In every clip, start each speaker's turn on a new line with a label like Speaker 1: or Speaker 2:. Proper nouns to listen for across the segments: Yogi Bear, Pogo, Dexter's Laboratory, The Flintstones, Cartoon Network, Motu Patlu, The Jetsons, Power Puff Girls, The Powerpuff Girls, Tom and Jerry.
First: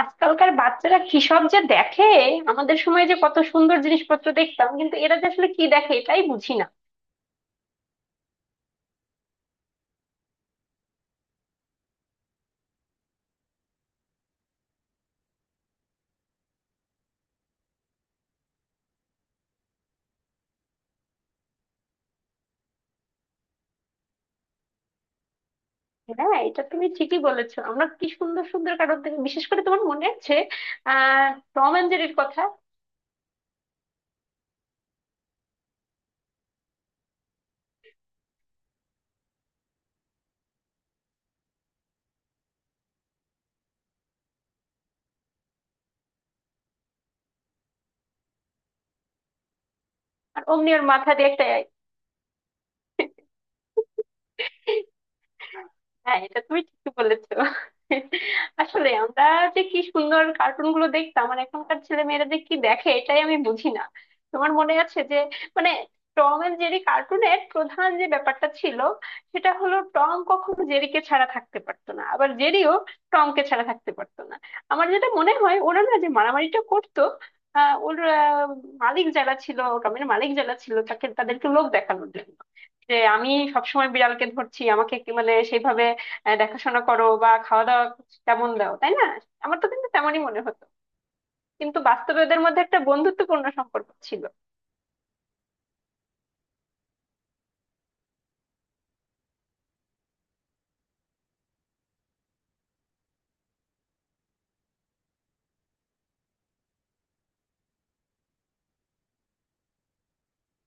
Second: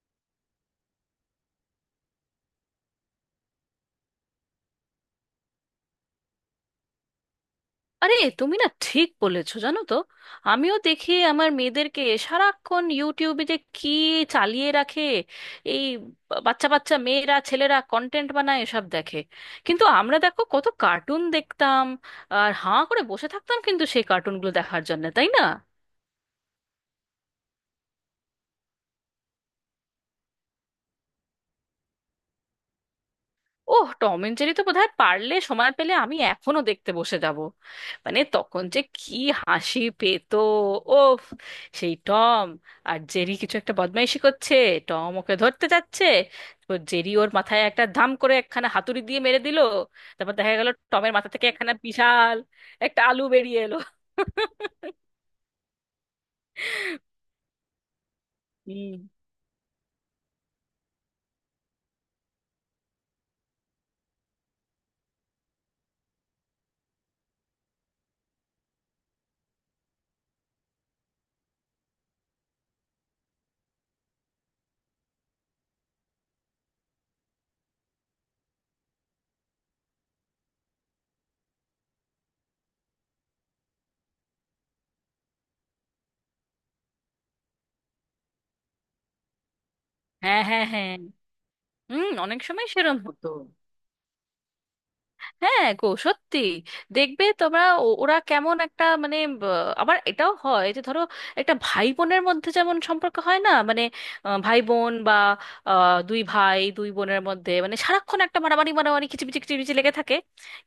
Speaker 1: আজকালকার বাচ্চারা কি সব যে দেখে! আমাদের সময় যে কত সুন্দর জিনিসপত্র দেখতাম, কিন্তু এরা যে আসলে কি দেখে এটাই বুঝি না।
Speaker 2: আরে তুমি না ঠিক বলেছো, জানো তো? আমিও দেখি আমার মেয়েদেরকে সারাক্ষণ ইউটিউবে যে কি চালিয়ে রাখে। এই বাচ্চা বাচ্চা মেয়েরা, ছেলেরা কন্টেন্ট বানায়, এসব দেখে। কিন্তু আমরা দেখো কত কার্টুন দেখতাম, আর হাঁ করে বসে থাকতাম কিন্তু সেই কার্টুনগুলো দেখার জন্য, তাই না?
Speaker 1: হ্যাঁ, এটা তুমি ঠিকই বলেছো। আমরা কি সুন্দর সুন্দর কারণ থেকে, বিশেষ করে তোমার মনে আছে আহ টম এন্ড জেরির কথা?
Speaker 2: ওহ, টম এন্ড জেরি তো বোধহয় পারলে, সময় পেলে আমি এখনো দেখতে বসে যাব। মানে তখন যে কি হাসি পেতো, ওফ! সেই টম আর জেরি কিছু একটা বদমাইশি করছে, টম ওকে ধরতে যাচ্ছে, তো জেরি ওর মাথায় একটা ধাম করে একখানা হাতুড়ি দিয়ে মেরে দিল। তারপর
Speaker 1: আর
Speaker 2: দেখা গেল
Speaker 1: অমনি ওর মাথা
Speaker 2: টমের
Speaker 1: দিয়ে
Speaker 2: মাথা
Speaker 1: একটা।
Speaker 2: থেকে একখানা বিশাল একটা আলু বেরিয়ে এলো।
Speaker 1: হ্যাঁ, এটা তুমি ঠিকই বলেছো। আসলে
Speaker 2: হুম।
Speaker 1: আমরা যে কি সুন্দর কার্টুন গুলো দেখতাম, আর এখনকার ছেলে মেয়েরা যে কি দেখে এটাই আমি বুঝি না। তোমার মনে আছে যে, মানে, টম এন্ড জেরি কার্টুনের প্রধান যে ব্যাপারটা ছিল সেটা হলো, টম কখনো জেরিকে ছাড়া থাকতে পারতো না, আবার জেরিও টমকে ছাড়া থাকতে পারতো না। আমার যেটা মনে হয়, ওরা না যে মারামারিটা করতো আহ ওর আহ, মালিক যারা ছিল, টমের মালিক যারা ছিল তাকে, তাদেরকে লোক দেখানোর জন্য যে আমি সবসময় বিড়ালকে ধরছি, আমাকে কি মানে সেইভাবে দেখাশোনা করো বা খাওয়া দাওয়া তেমন দাও, তাই না? আমার তো কিন্তু তেমনই মনে
Speaker 2: হ্যাঁ
Speaker 1: হতো।
Speaker 2: হ্যাঁ হ্যাঁ।
Speaker 1: কিন্তু
Speaker 2: হুম,
Speaker 1: বাস্তবে
Speaker 2: অনেক
Speaker 1: ওদের মধ্যে
Speaker 2: সময়
Speaker 1: একটা
Speaker 2: সেরম।
Speaker 1: বন্ধুত্বপূর্ণ সম্পর্ক ছিল।
Speaker 2: হ্যাঁ গো, সত্যি। দেখবে তোমরা ওরা কেমন একটা মানে আবার এটাও হয় যে ধরো, একটা ভাই বোনের মধ্যে যেমন সম্পর্ক হয় না মানে, ভাই বোন বা দুই ভাই দুই বোনের মধ্যে মানে সারাক্ষণ একটা মারামারি মারামারি কিচিমিচি কিচিমিচি লেগে থাকে,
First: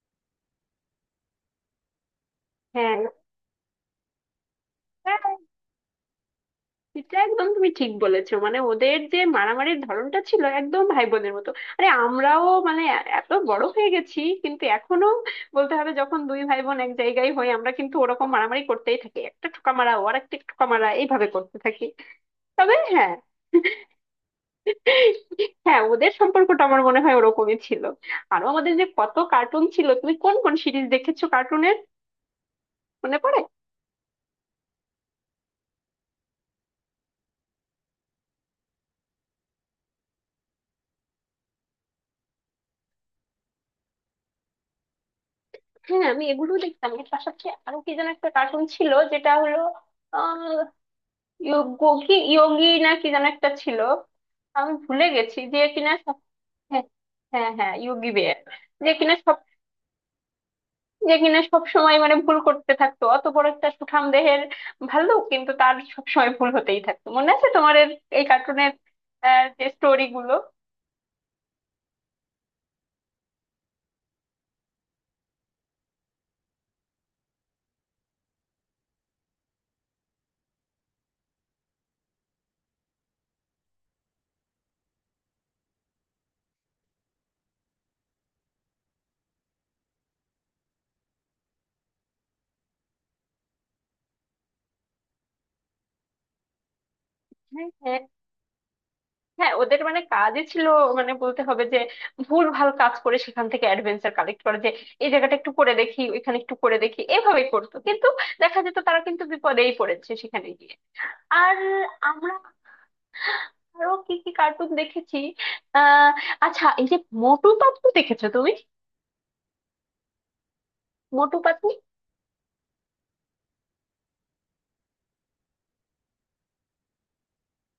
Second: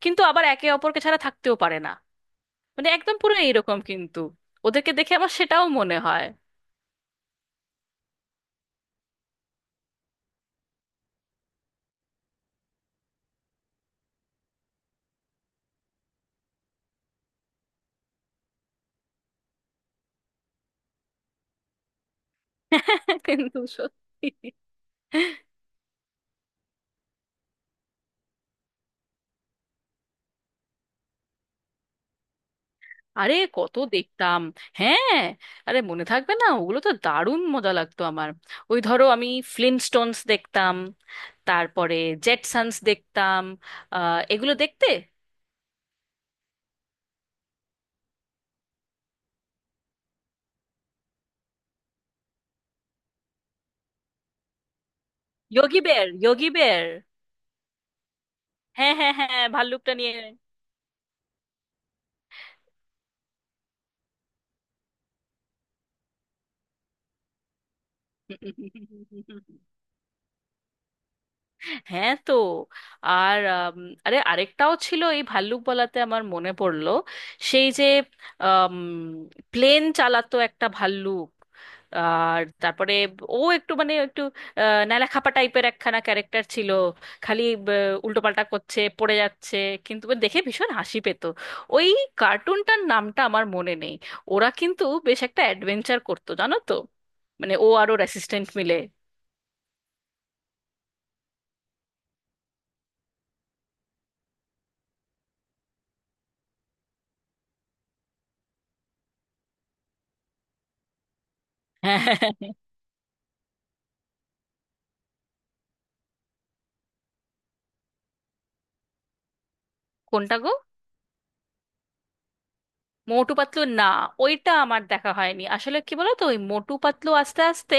Speaker 2: কিন্তু আবার একে অপরকে ছাড়া থাকতেও পারে না। মানে
Speaker 1: হ্যাঁ,
Speaker 2: একদম পুরো এইরকম কিন্তু, ওদেরকে দেখে
Speaker 1: হ্যাঁ,
Speaker 2: আমার সেটাও মনে হয়।
Speaker 1: এটা একদম তুমি ঠিক বলেছো। মানে ওদের যে মারামারির ধরনটা ছিল একদম ভাই বোনের মতো। আরে, আমরাও মানে এত বড় হয়ে গেছি, কিন্তু এখনো বলতে হবে, যখন দুই ভাই বোন এক জায়গায় হই আমরা কিন্তু ওরকম মারামারি করতেই থাকি, একটা ঠোকা মারা ও আর একটা ঠোকা মারা, এইভাবে করতে থাকি। তবে হ্যাঁ,
Speaker 2: কিন্তু সত্যি।
Speaker 1: হ্যাঁ, ওদের সম্পর্কটা আমার মনে হয় ওরকমই ছিল। আরো আমাদের যে কত কার্টুন ছিল, তুমি কোন কোন সিরিজ দেখেছো কার্টুনের মনে
Speaker 2: আরে
Speaker 1: পড়ে?
Speaker 2: কত দেখতাম! হ্যাঁ, আরে মনে থাকবে না? ওগুলো তো দারুণ মজা লাগতো আমার। ওই ধরো আমি ফ্লিনস্টোনস দেখতাম, তারপরে জেটসন্স দেখতাম। আহ, এগুলো দেখতে।
Speaker 1: হ্যাঁ, আমি এগুলো দেখতাম। এর পাশাপাশি আরো কি যেন একটা কার্টুন ছিল, যেটা হলো আহ ইয়োগি, ইয়োগি না কি যেন একটা ছিল, আমি ভুলে গেছি যে
Speaker 2: যোগী
Speaker 1: কিনা
Speaker 2: বেয়ার,
Speaker 1: সব-।
Speaker 2: যোগী
Speaker 1: হ্যাঁ,
Speaker 2: বেয়ার।
Speaker 1: হ্যাঁ, হ্যাঁ, ইয়োগি বেয়ার। যে
Speaker 2: হ্যাঁ হ্যাঁ
Speaker 1: কিনা
Speaker 2: হ্যাঁ, ভাল্লুকটা নিয়ে।
Speaker 1: যে কিনা সবসময় মানে ভুল করতে থাকতো, অত বড় একটা সুঠাম দেহের ভাল্লুক, কিন্তু তার সবসময় ভুল হতেই থাকতো। মনে আছে তোমার এই কার্টুনের যে স্টোরি গুলো?
Speaker 2: হ্যাঁ, তো আর আরে আরেকটাও ছিল, এই ভাল্লুক বলাতে আমার মনে পড়লো। সেই যে প্লেন চালাতো একটা ভাল্লুক, আর তারপরে ও একটু মানে একটু ন্যাড়াখাপা টাইপের একখানা ক্যারেক্টার ছিল। খালি উল্টোপাল্টা করছে, পড়ে যাচ্ছে, কিন্তু ওর দেখে ভীষণ হাসি পেত। ওই কার্টুনটার নামটা আমার মনে নেই। ওরা কিন্তু বেশ একটা অ্যাডভেঞ্চার করতো, জানো তো? মানে ও
Speaker 1: হ্যাঁ,
Speaker 2: আর
Speaker 1: হ্যাঁ,
Speaker 2: ওর অ্যাসিস্ট্যান্ট মিলে।
Speaker 1: হ্যাঁ, ওদের মানে কাজই ছিল মানে বলতে হবে যে, ভুল ভাল কাজ করে সেখান থেকে অ্যাডভেঞ্চার কালেক্ট করে, যে এই জায়গাটা একটু করে দেখি, ওইখানে একটু করে দেখি, এভাবেই করতো, কিন্তু দেখা যেত তারা কিন্তু বিপদেই পড়েছে সেখানে গিয়ে। আর
Speaker 2: হ্যাঁ হ্যাঁ, হ্যাঁ,
Speaker 1: আমরা
Speaker 2: হ্যাঁ।
Speaker 1: আরো কি কি কার্টুন দেখেছি? আহ আচ্ছা, এই যে মোটু পাতলু দেখেছো তুমি?
Speaker 2: কোনটা গো?
Speaker 1: মোটু পাতলু।
Speaker 2: মোটু পাতলু না? ওইটা আমার দেখা হয়নি। আসলে কি বলতো, ওই মোটু পাতলু আস্তে আস্তে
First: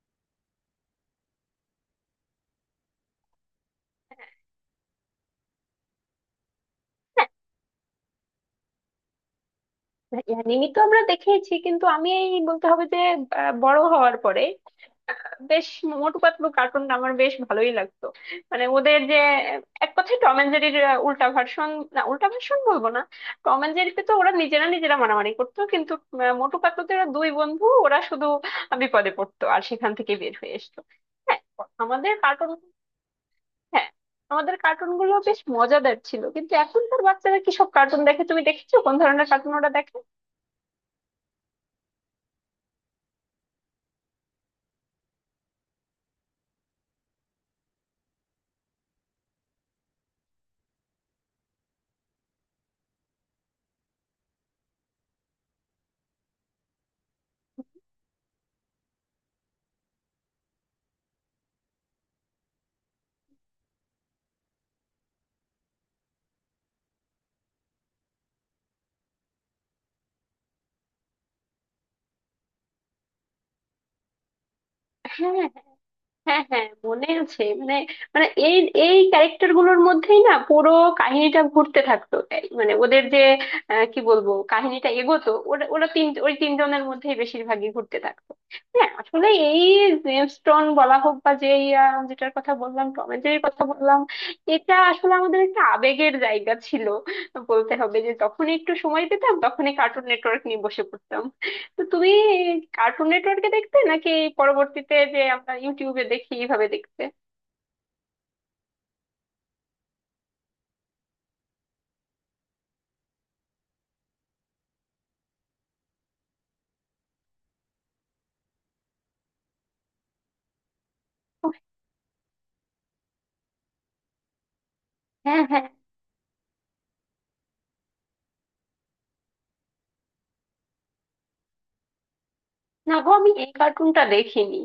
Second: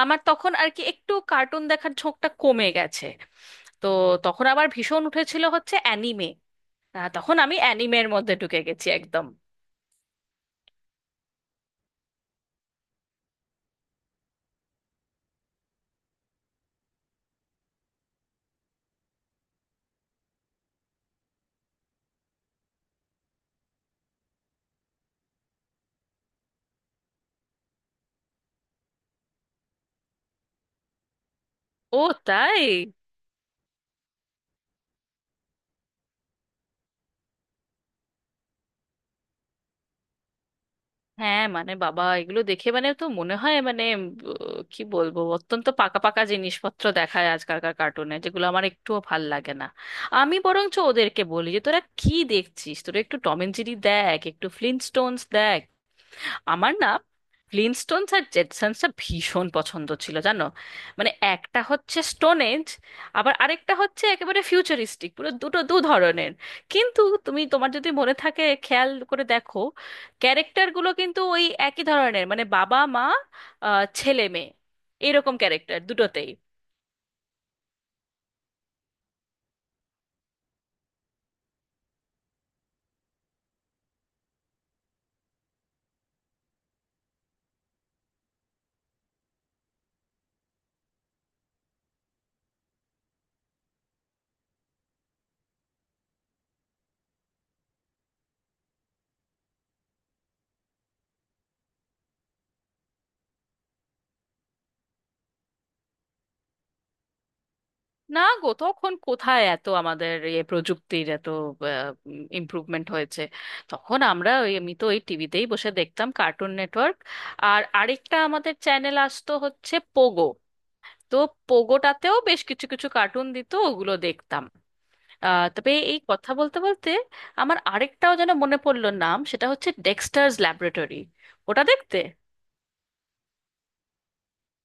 Speaker 2: আমার তখন আর কি একটু কার্টুন দেখার ঝোঁকটা কমে গেছে। তো তখন আবার ভীষণ উঠেছিল হচ্ছে অ্যানিমে, তখন আমি অ্যানিমের মধ্যে ঢুকে গেছি একদম।
Speaker 1: অ্যানিমি তো আমরা দেখেইছি, কিন্তু আমি এই বলতে হবে যে বড় হওয়ার পরে বেশ মোটু পাতলু কার্টুন আমার বেশ ভালোই লাগতো। মানে ওদের যে এক কথায় টম এন্ড জেরির উল্টা ভার্সন, না উল্টা ভার্সন বলবো না, টম এন্ড জেরিতে তো ওরা নিজেরা নিজেরা মারামারি করতো, কিন্তু মোটু পাতলুতে ওরা দুই বন্ধু, ওরা শুধু বিপদে পড়তো আর সেখান থেকে বের হয়ে আসতো। হ্যাঁ,
Speaker 2: ও
Speaker 1: আমাদের কার্টুন।
Speaker 2: তাই?
Speaker 1: হ্যাঁ, আমাদের কার্টুন গুলো বেশ মজাদার ছিল, কিন্তু এখনকার বাচ্চারা কি সব কার্টুন দেখে তুমি দেখেছো, কোন ধরনের কার্টুন ওরা দেখে?
Speaker 2: হ্যাঁ মানে বাবা, এগুলো দেখে মানে তো মনে হয় মানে কি বলবো, অত্যন্ত পাকা পাকা জিনিসপত্র দেখায় আজকালকার কার্টুনে, যেগুলো আমার একটুও ভাল লাগে না। আমি বরঞ্চ ওদেরকে বলি যে তোরা কি দেখছিস, তোরা একটু টম অ্যান্ড জেরি দেখ, একটু ফ্লিনস্টোনস দেখ। আমার না ফ্লিনস্টোনস আর জেটসন্সটা ভীষণ পছন্দ ছিল, জানো? মানে একটা হচ্ছে স্টোনেজ, আবার আরেকটা হচ্ছে একেবারে ফিউচারিস্টিক, পুরো দুটো দু ধরনের। কিন্তু তুমি, তোমার যদি মনে থাকে খেয়াল করে দেখো, ক্যারেক্টারগুলো কিন্তু ওই একই ধরনের। মানে বাবা মা, ছেলে মেয়ে, এরকম
Speaker 1: হ্যাঁ,
Speaker 2: ক্যারেক্টার দুটোতেই।
Speaker 1: হ্যাঁ, হ্যাঁ, মনে আছে। মানে, মানে এই, এই ক্যারেক্টার গুলোর মধ্যেই না পুরো কাহিনীটা ঘুরতে থাকতো, এই মানে ওদের যে কি বলবো, কাহিনীটা এগোতো ওরা ওরা তিন, ওই তিনজনের মধ্যেই বেশিরভাগই ঘুরতে থাকতো। হ্যাঁ, আসলে এই জেমস টন বলা হোক বা যে, যেটার কথা বললাম, টম এন্ড জেরির কথা বললাম, এটা আসলে আমাদের একটা আবেগের জায়গা ছিল। বলতে হবে যে, যখন একটু সময় পেতাম তখনই কার্টুন নেটওয়ার্ক নিয়ে বসে পড়তাম। তো তুমি কার্টুন নেটওয়ার্কে দেখতে নাকি পরবর্তীতে যে আমরা ইউটিউবে দেখি, এইভাবে দেখতে?
Speaker 2: না গো, তখন কোথায় এত আমাদের এ প্রযুক্তির এত ইমপ্রুভমেন্ট হয়েছে! তখন আমরা ওই, আমি তো ওই টিভিতেই বসে দেখতাম কার্টুন নেটওয়ার্ক। আর আরেকটা আমাদের চ্যানেল আসতো হচ্ছে পোগো। তো
Speaker 1: ও,
Speaker 2: পোগোটাতেও বেশ কিছু কিছু কার্টুন দিত, ওগুলো দেখতাম।
Speaker 1: হ্যাঁ, হ্যাঁ।
Speaker 2: তবে এই কথা বলতে বলতে আমার আরেকটাও যেন মনে পড়লো নাম, সেটা হচ্ছে ডেক্সটার্স ল্যাবরেটরি। ওটা দেখতে?
Speaker 1: না গো, আমি এই কার্টুনটা দেখিনি।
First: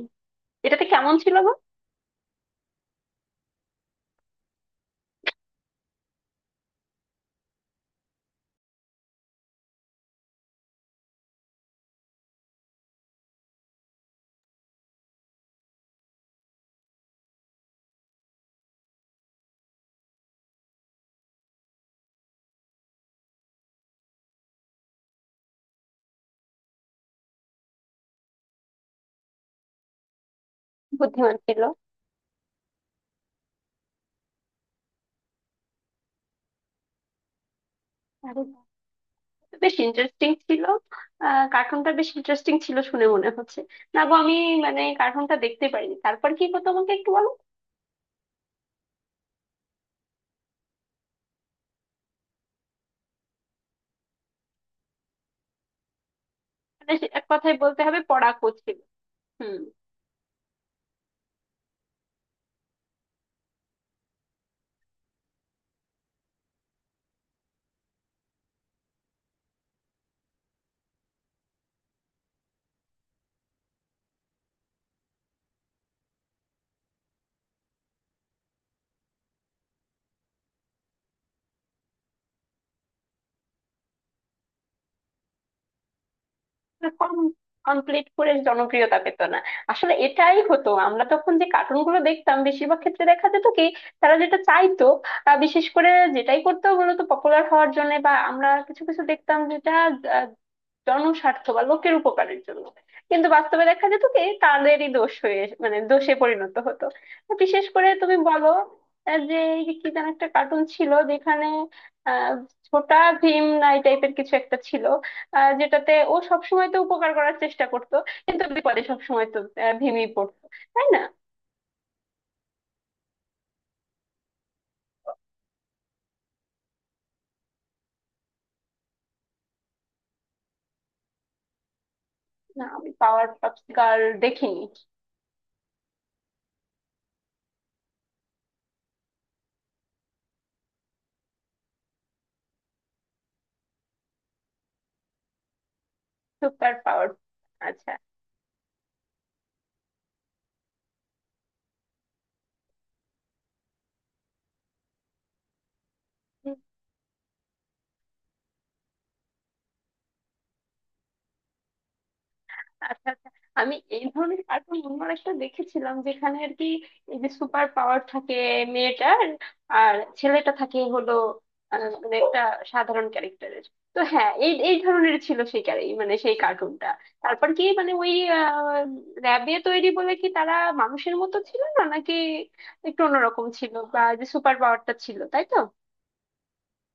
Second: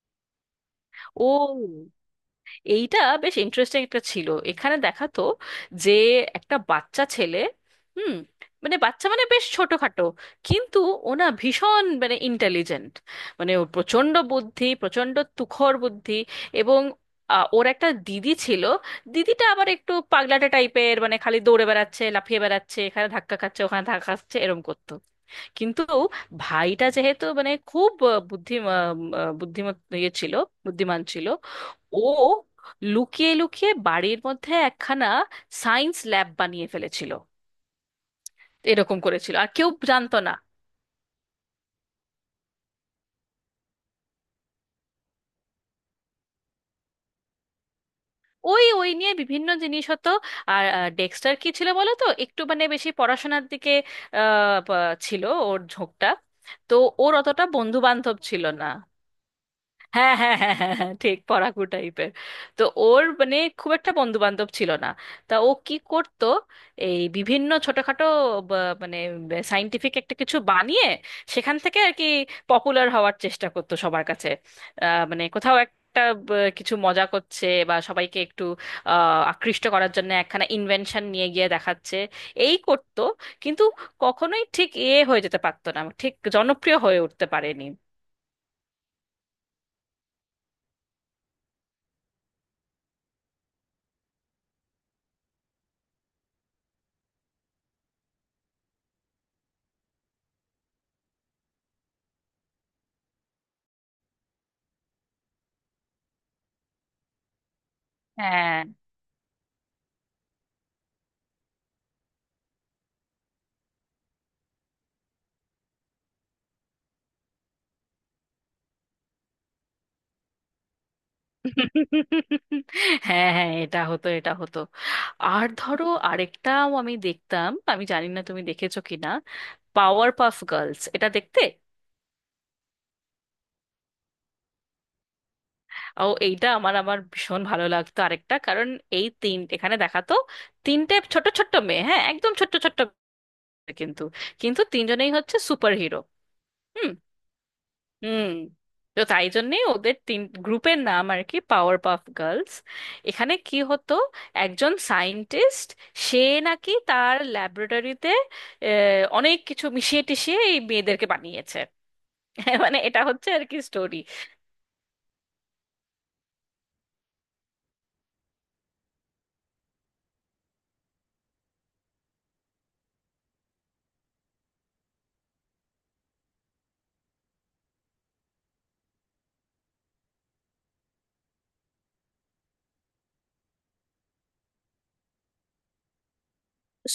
Speaker 1: এটাতে কেমন
Speaker 2: ও,
Speaker 1: ছিল গো?
Speaker 2: এইটা বেশ ইন্টারেস্টিং একটা ছিল। এখানে দেখাতো যে একটা বাচ্চা ছেলে, হুম, মানে বাচ্চা মানে বেশ ছোটখাটো, কিন্তু ওনা ভীষণ মানে ইন্টেলিজেন্ট। মানে ওর প্রচণ্ড বুদ্ধি, প্রচণ্ড তুখর বুদ্ধি। এবং ওর একটা দিদি ছিল। দিদিটা আবার একটু পাগলাটে টাইপের, মানে খালি দৌড়ে বেড়াচ্ছে, লাফিয়ে বেড়াচ্ছে, এখানে ধাক্কা খাচ্ছে, ওখানে ধাক্কা খাচ্ছে, এরম করতো। কিন্তু ভাইটা যেহেতু মানে খুব আহ, বুদ্ধি আহ, আহ, বুদ্ধিমত ইয়ে ছিল, বুদ্ধিমান ছিল,
Speaker 1: বুদ্ধিমান ছিল।
Speaker 2: ও লুকিয়ে লুকিয়ে বাড়ির মধ্যে একখানা সায়েন্স ল্যাব বানিয়ে ফেলেছিল।
Speaker 1: আরে বাহ।
Speaker 2: এরকম করেছিল, আর
Speaker 1: তো
Speaker 2: কেউ
Speaker 1: বেশ
Speaker 2: জানতো
Speaker 1: ইন্টারেস্টিং
Speaker 2: না।
Speaker 1: ছিল। কার্টুনটা বেশ ইন্টারেস্টিং ছিল শুনে মনে হচ্ছে। না গো, আমি মানে কার্টুনটা দেখতে পারিনি, তারপর কি গো তোমাকে একটু বলো।
Speaker 2: ওই ওই নিয়ে বিভিন্ন জিনিস হতো। আর ডেক্সটার কি ছিল বলো তো, একটু মানে বেশি পড়াশোনার দিকে ছিল ওর ঝোঁকটা। তো
Speaker 1: মানে
Speaker 2: ওর
Speaker 1: এক
Speaker 2: অতটা
Speaker 1: কথায়
Speaker 2: বন্ধু
Speaker 1: বলতে হবে
Speaker 2: বান্ধব ছিল
Speaker 1: পড়াকো
Speaker 2: না।
Speaker 1: ছিল। হুম।
Speaker 2: হ্যাঁ হ্যাঁ হ্যাঁ হ্যাঁ হ্যাঁ, ঠিক পড়াকু টাইপের। তো ওর মানে খুব একটা বন্ধু বান্ধব ছিল না। তা ও কি করত? এই বিভিন্ন ছোটখাটো মানে সাইন্টিফিক একটা কিছু বানিয়ে সেখান থেকে আর কি পপুলার হওয়ার চেষ্টা করতো সবার কাছে। মানে কোথাও একটা কিছু মজা করছে, বা সবাইকে একটু আকৃষ্ট করার জন্য একখানা ইনভেনশন নিয়ে গিয়ে দেখাচ্ছে, এই করতো। কিন্তু কখনোই ঠিক এ হয়ে যেতে পারতো না, ঠিক জনপ্রিয় হয়ে উঠতে পারেনি।
Speaker 1: কমপ্লিট করে জনপ্রিয়তা পেত না। আসলে এটাই হতো, আমরা তখন যে কার্টুন গুলো দেখতাম বেশিরভাগ ক্ষেত্রে দেখা যেত কি, তারা যেটা চাইতো বিশেষ করে যেটাই করতো মূলত পপুলার হওয়ার জন্য, বা আমরা কিছু কিছু দেখতাম যেটা আহ, জনস্বার্থ বা লোকের উপকারের জন্য, কিন্তু বাস্তবে দেখা যেত কি, তাদেরই দোষ হয়ে মানে দোষে পরিণত হতো। তো বিশেষ করে তুমি বলো
Speaker 2: হ্যাঁ
Speaker 1: যে এই যে কি যেন একটা কার্টুন ছিল যেখানে আহ ছোটা ভীম না এই টাইপের কিছু একটা ছিল, যেটাতে ও সবসময় তো উপকার করার চেষ্টা করতো, কিন্তু বিপদে সবসময় তো ভেঙেই পড়তো, তাই না?
Speaker 2: হ্যাঁ হ্যাঁ, এটা হতো, এটা হতো। আর ধরো আরেকটাও আমি দেখতাম, আমি জানি না তুমি দেখেছো কিনা, পাওয়ার পাফ গার্লস, এটা দেখতে?
Speaker 1: না, আমি পাওয়ার পাপস গার্ল দেখিনি।
Speaker 2: ও, এইটা আমার আমার ভীষণ ভালো লাগতো আরেকটা কারণ। এই তিন, এখানে দেখাতো তিনটে ছোট ছোট্ট মেয়ে, হ্যাঁ একদম ছোট্ট ছোট্ট মেয়ে, কিন্তু, কিন্তু তিনজনেই হচ্ছে সুপার হিরো।
Speaker 1: Super power. আচ্ছা।
Speaker 2: হুম। তো তাই জন্যেই ওদের তিন গ্রুপের নাম আর কি পাওয়ার পাফ গার্লস। এখানে কি হতো, একজন সায়েন্টিস্ট, সে নাকি তার ল্যাবরেটরিতে অনেক কিছু মিশিয়ে টিশিয়ে এই মেয়েদেরকে বানিয়েছে। মানে
Speaker 1: আচ্ছা
Speaker 2: এটা
Speaker 1: আচ্ছা
Speaker 2: হচ্ছে আর কি
Speaker 1: আমি
Speaker 2: স্টোরি।
Speaker 1: এই ধরনের কার্টুন অন্য একটা দেখেছিলাম যেখানে আর কি এই যে সুপার পাওয়ার থাকে মেয়েটার, আর ছেলেটা থাকে হলো মানে একটা সাধারণ ক্যারেক্টারের। তো হ্যাঁ, এই এই ধরনের ছিল সেই মানে সেই কার্টুনটা। তারপর কি মানে ওই র্যাবে তৈরি বলে কি তারা মানুষের মতো ছিল না নাকি একটু অন্যরকম ছিল, বা যে সুপার পাওয়ারটা ছিল তাই তো।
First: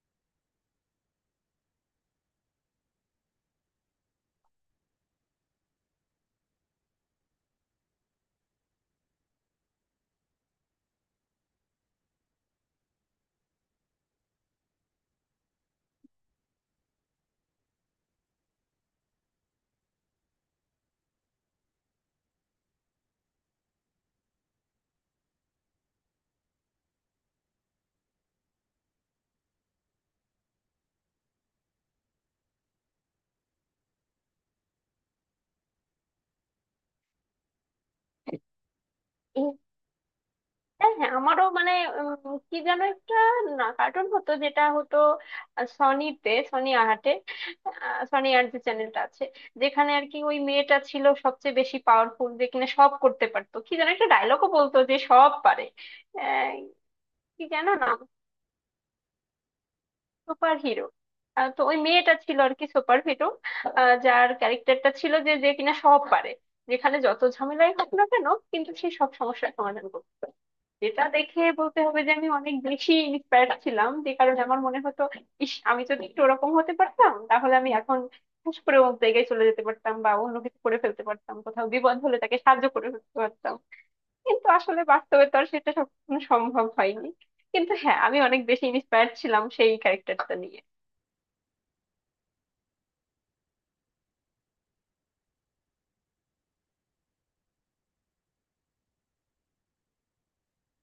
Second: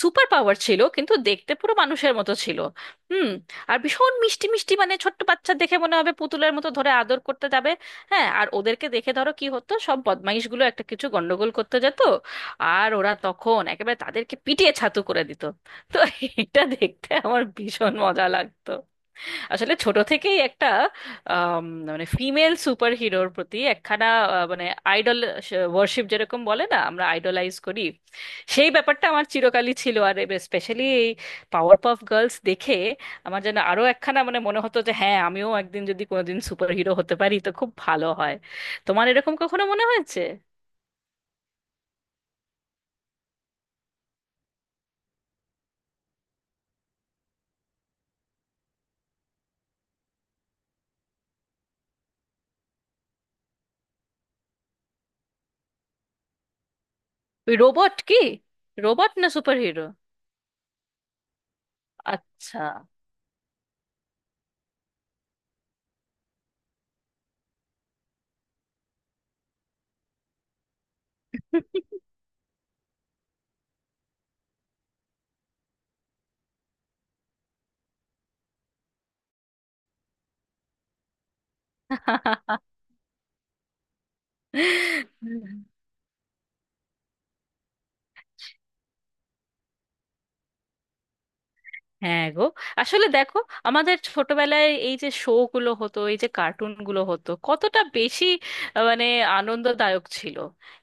Speaker 2: সুপার পাওয়ার ছিল, কিন্তু দেখতে পুরো মানুষের মতো ছিল। হুম। আর ভীষণ মিষ্টি মিষ্টি, মানে ছোট্ট বাচ্চা দেখে মনে হবে পুতুলের মতো ধরে আদর করতে যাবে। হ্যাঁ, আর ওদেরকে দেখে ধরো কি হতো, সব বদমাইশগুলো একটা কিছু গন্ডগোল করতে যেত, আর ওরা তখন একেবারে তাদেরকে পিটিয়ে ছাতু করে দিত। তো এটা দেখতে আমার ভীষণ মজা লাগতো। আসলে ছোট থেকেই একটা আম, মানে ফিমেল সুপার হিরোর প্রতি একখানা মানে আইডল ওয়ার্শিপ, যেরকম বলে না আমরা আইডলাইজ করি, সেই ব্যাপারটা আমার চিরকালই ছিল। আর স্পেশালি এই পাওয়ার পাফ গার্লস দেখে আমার যেন আরো একখানা মানে মনে হতো যে হ্যাঁ, আমিও একদিন যদি কোনোদিন সুপার হিরো হতে পারি তো খুব ভালো হয়। তোমার এরকম কখনো মনে হয়েছে?
Speaker 1: হ্যাঁ, হ্যাঁ, আমারও মানে কি যেন একটা না কার্টুন হতো, যেটা হতো সনিতে, সনি আর যে চ্যানেলটা আছে, যেখানে আর কি ওই মেয়েটা ছিল সবচেয়ে বেশি পাওয়ারফুল, যে কিনা সব করতে পারতো, কি যেন একটা ডায়লগও বলতো যে সব পারে। আহ, কি
Speaker 2: ওই
Speaker 1: যেন
Speaker 2: রোবট
Speaker 1: নাম।
Speaker 2: কি, রোবট না সুপার হিরো?
Speaker 1: Super hero. তো ওই মেয়েটা ছিল আর
Speaker 2: আচ্ছা।
Speaker 1: কি সুপার হিরো, যার ক্যারেক্টারটা ছিল যে, যে কিনা সব পারে, যেখানে যত ঝামেলাই হোক না কেন কিন্তু সে সব সমস্যার সমাধান করতো। যেটা দেখে বলতে হবে যে আমি অনেক বেশি ইন্সপায়ার্ড ছিলাম, যে কারণে আমার মনে হতো, ইস আমি যদি একটু ওরকম হতে পারতাম, তাহলে আমি এখন হুশ করে অন্য জায়গায় চলে যেতে পারতাম, বা অন্য কিছু করে ফেলতে পারতাম, কোথাও বিপদ হলে তাকে সাহায্য করে ফেলতে পারতাম। কিন্তু আসলে বাস্তবে তো আর সেটা সবসময় সম্ভব হয়নি। কিন্তু হ্যাঁ, আমি অনেক বেশি ইন্সপায়ার্ড ছিলাম সেই ক্যারেক্টারটা নিয়ে।
Speaker 2: হ্যাঁ গো। আসলে দেখো, আমাদের ছোটবেলায় এই যে শো গুলো হতো, এই যে কার্টুন গুলো হতো, কতটা বেশি মানে আনন্দদায়ক ছিল।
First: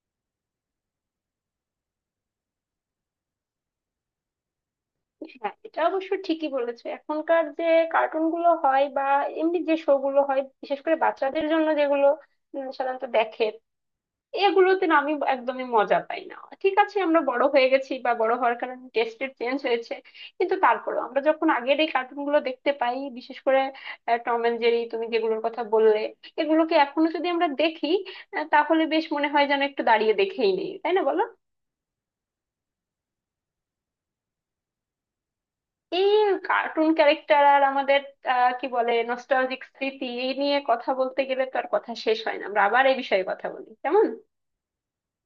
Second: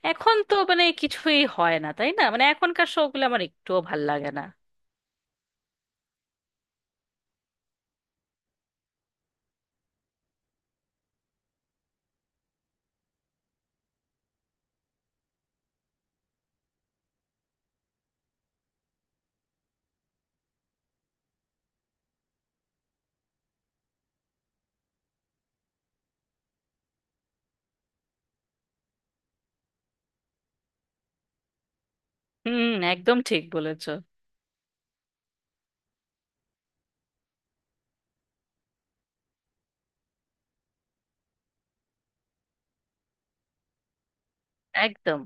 Speaker 2: এখন তো মানে কিছুই হয় না, তাই না? মানে এখনকার শো গুলো আমার একটুও ভাল লাগে না।
Speaker 1: হ্যাঁ, এটা অবশ্য ঠিকই বলেছো। এখনকার যে কার্টুন গুলো হয় বা এমনি যে শো গুলো হয়, বিশেষ করে বাচ্চাদের জন্য যেগুলো সাধারণত দেখে, এগুলোতে না আমি একদমই মজা পাই না। ঠিক আছে, আমরা বড় হয়ে গেছি বা বড় হওয়ার কারণে টেস্টের চেঞ্জ হয়েছে, কিন্তু তারপরেও আমরা যখন আগের এই কার্টুন গুলো দেখতে পাই, বিশেষ করে টম এন্ড জেরি তুমি যেগুলোর কথা বললে, এগুলোকে এখনো যদি আমরা দেখি তাহলে বেশ মনে হয় যেন একটু দাঁড়িয়ে দেখেই নেই, তাই না বলো?
Speaker 2: হুম, একদম ঠিক বলেছো।
Speaker 1: এই কার্টুন ক্যারেক্টার আর আমাদের কি বলে নস্টালজিক স্মৃতি, এই নিয়ে কথা বলতে গেলে তো আর কথা শেষ হয় না, আমরা আবার এই বিষয়ে কথা বলি, কেমন?
Speaker 2: একদম।